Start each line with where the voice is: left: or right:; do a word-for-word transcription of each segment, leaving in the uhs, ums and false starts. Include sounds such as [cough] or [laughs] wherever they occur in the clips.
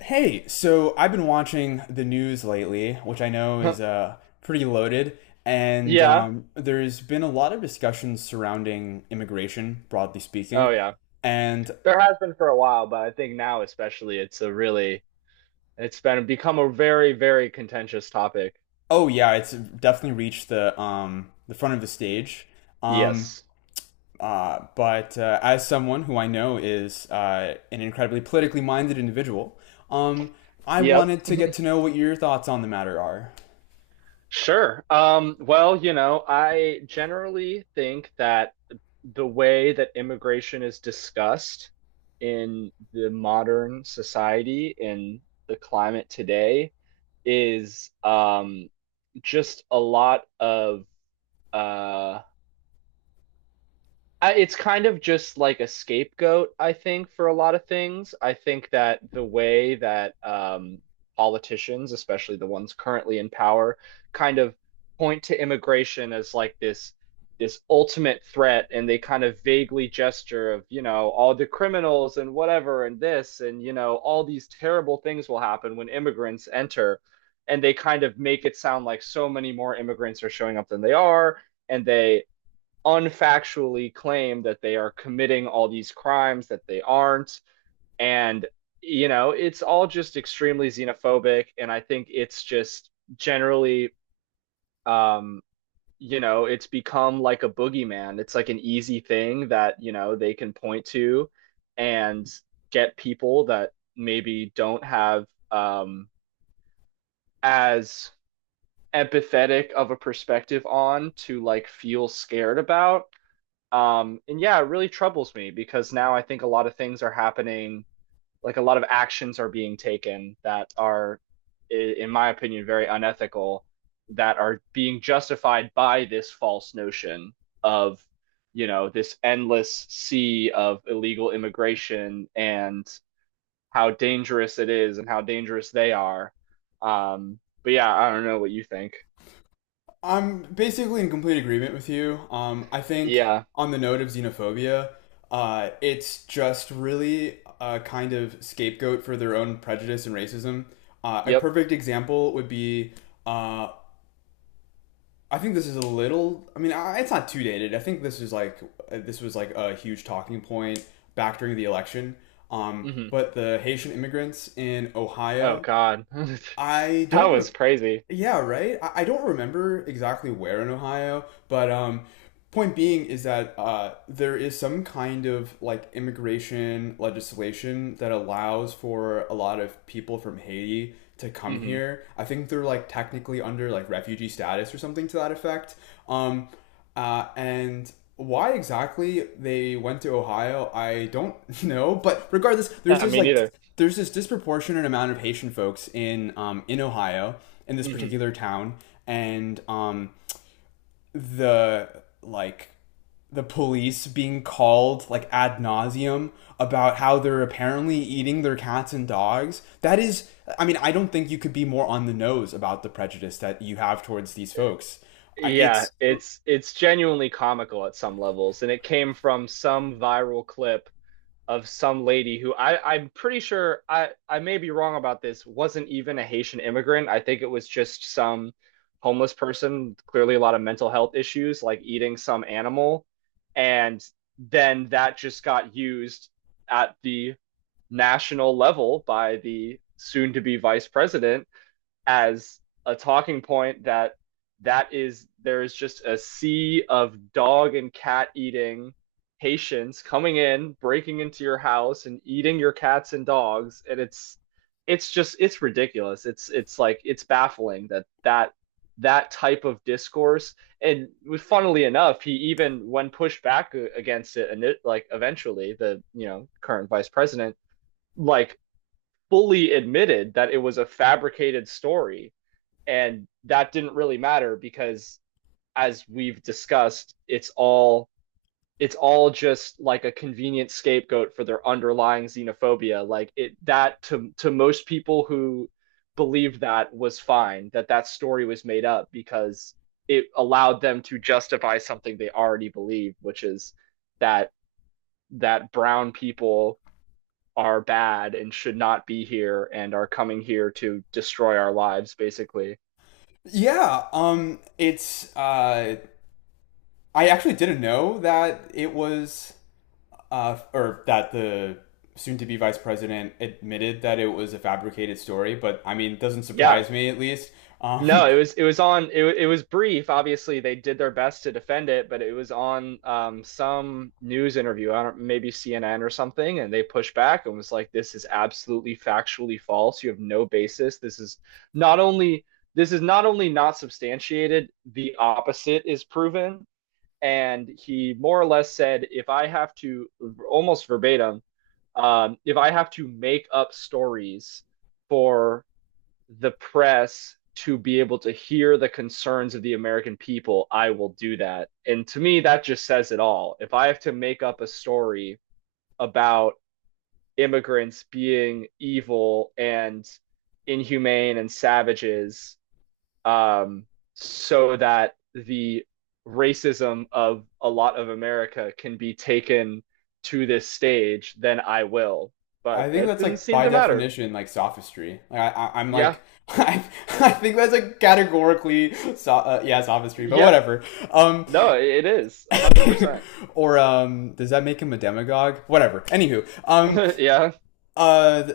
left: Hey, so I've been watching the news lately, which I know is
right: [laughs]
left: uh, pretty loaded, and
right: Yeah.
left: um, there's been a lot of discussions surrounding immigration, broadly
right: Oh,
left: speaking.
right: yeah.
left: And
right: There has been for a while, but I think now especially it's a really it's been become a very, very contentious topic.
left: oh yeah, it's definitely reached the um, the front of the stage. Um,
right: Yes.
left: uh, but uh, As someone who I know is uh, an incredibly politically minded individual, um, I
right: Yep.
left: wanted to get to know what your thoughts on the matter are.
right: Sure. Um, well, you know, I generally think that the way that immigration is discussed in the modern society, in the climate today, is um just a lot of uh I- It's kind of just like a scapegoat, I think, for a lot of things. I think that the way that um, politicians, especially the ones currently in power, kind of point to immigration as like this this ultimate threat, and they kind of vaguely gesture of, you know, all the criminals and whatever and this and you know all these terrible things will happen when immigrants enter, and they kind of make it sound like so many more immigrants are showing up than they are, and they unfactually claim that they are committing all these crimes that they aren't. And, you know, it's all just extremely xenophobic. And I think it's just generally, um, you know, it's become like a boogeyman. It's like an easy thing that, you know, they can point to and get people that maybe don't have um, as empathetic of a perspective on to like feel scared about. Um, and yeah, it really troubles me because now I think a lot of things are happening, like a lot of actions are being taken that are, i- in my opinion, very unethical, that are being justified by this false notion of, you know, this endless sea of illegal immigration and how dangerous it is and how dangerous they are. Um, but yeah, I don't know what you think.
left: I'm basically in complete agreement with you. Um, I think
right: Yeah.
left: on the note of xenophobia, uh, it's just really a kind of scapegoat for their own prejudice and racism. Uh, a
right: Yep.
left: perfect example would be uh, I think this is a little. I mean, I, it's not too dated. I think this is like uh, this was like a huge talking point back during the election. Um,
right: Hmm.
left: but the Haitian immigrants in
right: Oh
left: Ohio,
right: God. [laughs]
left: I
right: That
left: don't
right: was
left: recall
right: crazy.
left: yeah, right. I, I don't remember exactly where in Ohio, but um, point being is that uh, there is some kind of like immigration legislation that allows for a lot of people from Haiti to come
right: Hmm.
left: here. I think they're like technically under like refugee status or something to that effect. Um, uh, and why exactly they went to Ohio, I don't [laughs] know. But regardless, there's
right: Yeah,
left: this
right: me
left: like
right: neither.
left: there's this disproportionate amount of Haitian folks in um, in Ohio in this
right: Hmm.
left: particular town, and um, the like the police being called like ad nauseum about how they're apparently eating their cats and dogs. That is, I mean, I don't think you could be more on the nose about the prejudice that you have towards these folks. I-
right: Yeah,
left: It's
right: it's it's genuinely comical at some levels, and it came from some viral clip of some lady who I I'm pretty sure I I may be wrong about this, wasn't even a Haitian immigrant. I think it was just some homeless person, clearly a lot of mental health issues, like eating some animal, and then that just got used at the national level by the soon to be vice president as a talking point that that is there is just a sea of dog and cat eating patients coming in, breaking into your house and eating your cats and dogs, and it's it's just it's ridiculous. It's it's like it's baffling that that that type of discourse and funnily enough he even when pushed back against it and it, like eventually the you know current vice president like fully admitted that it was a fabricated story and that didn't really matter because as we've discussed it's all it's all just like a convenient scapegoat for their underlying xenophobia like it that to to most people who believed that was fine that that story was made up because it allowed them to justify something they already believed, which is that that brown people are bad and should not be here and are coming here to destroy our lives basically.
left: Yeah, um, it's uh, I actually didn't know that it was uh, or that the soon-to-be vice president admitted that it was a fabricated story, but I mean, it doesn't
right: Yeah.
left: surprise me at least. Um,
right: No, it was it was on it, it was brief. Obviously, they did their best to defend it, but it was on um, some news interview, I don't, maybe C N N or something, and they pushed back and was like, "This is absolutely factually false. You have no basis. This is not only this is not only not substantiated, the opposite is proven." And he more or less said, "If I have to, almost verbatim, um, if I have to make up stories," for the press to be able to hear the concerns of the American people, I will do that. And to me, that just says it all. If I have to make up a story about immigrants being evil and inhumane and savages, um, so that the racism of a lot of America can be taken to this stage, then I will.
left: [laughs]
right: But
left: I think
right: that
left: that's
right: didn't
left: like
right: seem
left: by
right: to matter.
left: definition like sophistry. Like I, I I'm
right: Yeah.
left: like [laughs] I, I think that's like categorically so, uh, yeah sophistry, but
right: Yeah.
left: whatever. Um,
right: No, it is one hundred percent.
left: or um, Does that make him a demagogue? Whatever. Anywho, um,
right: [laughs] Yeah.
left: Uh,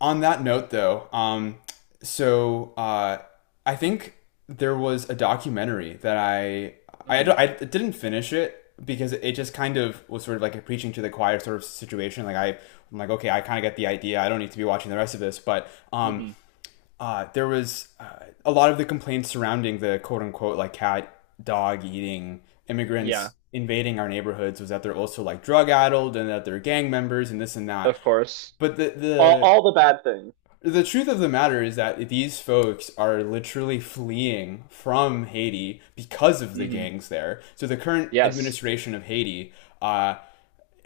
left: on that note, though, um, so uh, I think there was a documentary that I I,
right: Hmm.
left: I didn't finish it because it just kind of was sort of like a preaching to the choir sort of situation. Like I, I'm like, okay, I kind of get the idea. I don't need to be watching the rest of this. But um,
right: Hmm.
left: uh, there was uh, a lot of the complaints surrounding the quote unquote like cat dog eating
right: Yeah.
left: immigrants invading our neighborhoods was that they're also like drug addled and that they're gang members and this and that.
right: Of course.
left: But the
right: All
left: the
right: all the bad things.
left: the truth of the matter is that these folks are literally fleeing from Haiti because of the
right: Hmm.
left: gangs there. So the current
right: Yes.
left: administration of Haiti uh,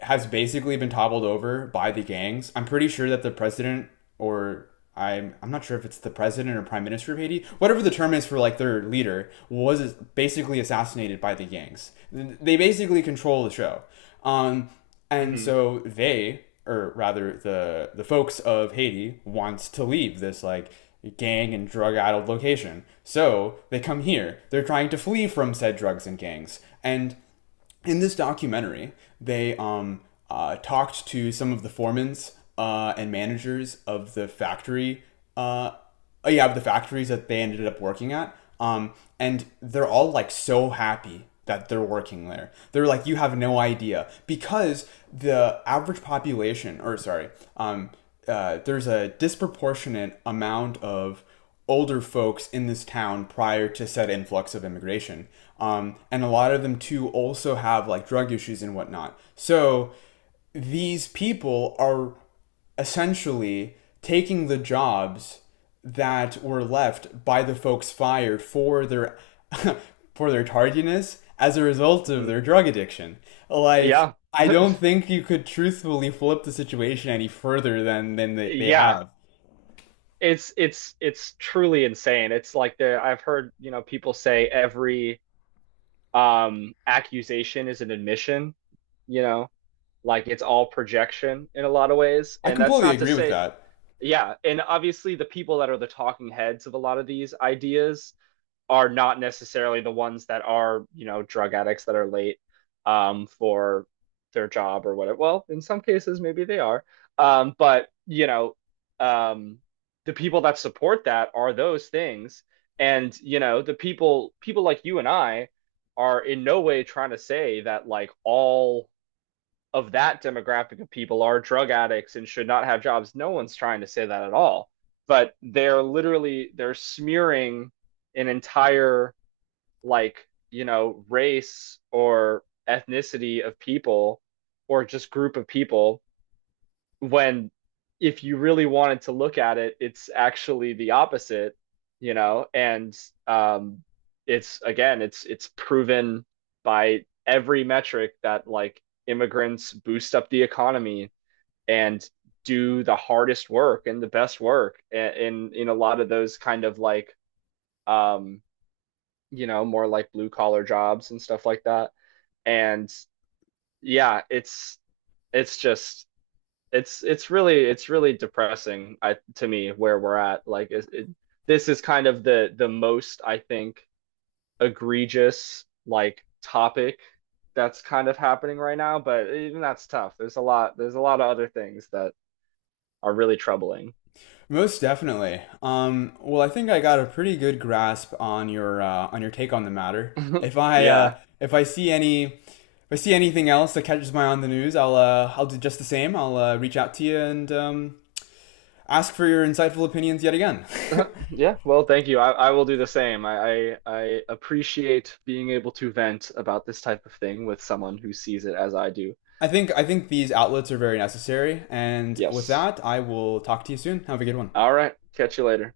left: has basically been toppled over by the gangs. I'm pretty sure that the president or I'm I'm not sure if it's the president or prime minister of Haiti, whatever the term is for like their leader, was basically assassinated by the gangs. They basically control the show, um, and
right: Hmm.
left: so they, or rather the the folks of Haiti, wants to leave this like gang and drug addled location. So they come here. They're trying to flee from said drugs and gangs, and in this documentary, they um, uh, talked to some of the foremans uh, and managers of the factory. Uh, oh, yeah, of the factories that they ended up working at. Um, and they're all like so happy that they're working there. They're like, you have no idea because the average population, or sorry, um, uh, there's a disproportionate amount of older folks in this town prior to said influx of immigration. Um, and a lot of them too also have like drug issues and whatnot. So these people are essentially taking the jobs that were left by the folks fired for their [laughs] for their tardiness as a result of
right: Hmm.
left: their drug addiction. Like
right: Yeah.
left: I don't
right: [laughs]
left: think you could truthfully flip the situation any further than than they, they
right: Yeah.
left: have.
right: It's it's it's truly insane. It's like there I've heard, you know, people say every um accusation is an admission, you know, like it's all projection in a lot of ways.
left: I
right: And that's
left: completely
right: not to
left: agree with
right: say,
left: that.
right: yeah, and obviously the people that are the talking heads of a lot of these ideas are not necessarily the ones that are you know drug addicts that are late um, for their job or whatever. Well, in some cases maybe they are, um, but you know um, the people that support that are those things, and you know the people people like you and I are in no way trying to say that like all of that demographic of people are drug addicts and should not have jobs. No one's trying to say that at all, but they're literally they're smearing an entire like, you know, race or ethnicity of people or just group of people when if you really wanted to look at it, it's actually the opposite, you know, and um it's again, it's it's proven by every metric that like immigrants boost up the economy and do the hardest work and the best work in in in a lot of those kind of like um you know, more like blue collar jobs and stuff like that. And yeah, it's it's just it's it's really it's really depressing I, to me where we're at. Like it, it, this is kind of the the most I think egregious like topic that's kind of happening right now. But even that's tough. There's a lot there's a lot of other things that are really troubling.
left: Most definitely. Um, well, I think I got a pretty good grasp on your uh, on your take on the matter.
right: [laughs]
left: If I
right: Yeah.
left: uh, if I see any if I see anything else that catches my eye on the news, I'll uh, I'll do just the same. I'll uh, reach out to you and um, ask for your insightful opinions yet again. [laughs]
right: [laughs] Yeah, well, thank you. I, I will do the same. I, I I appreciate being able to vent about this type of thing with someone who sees it as I do.
left: I think I think these outlets are very necessary, and with
right: Yes.
left: that, I will talk to you soon. Have a good one.
right: All right. Catch you later.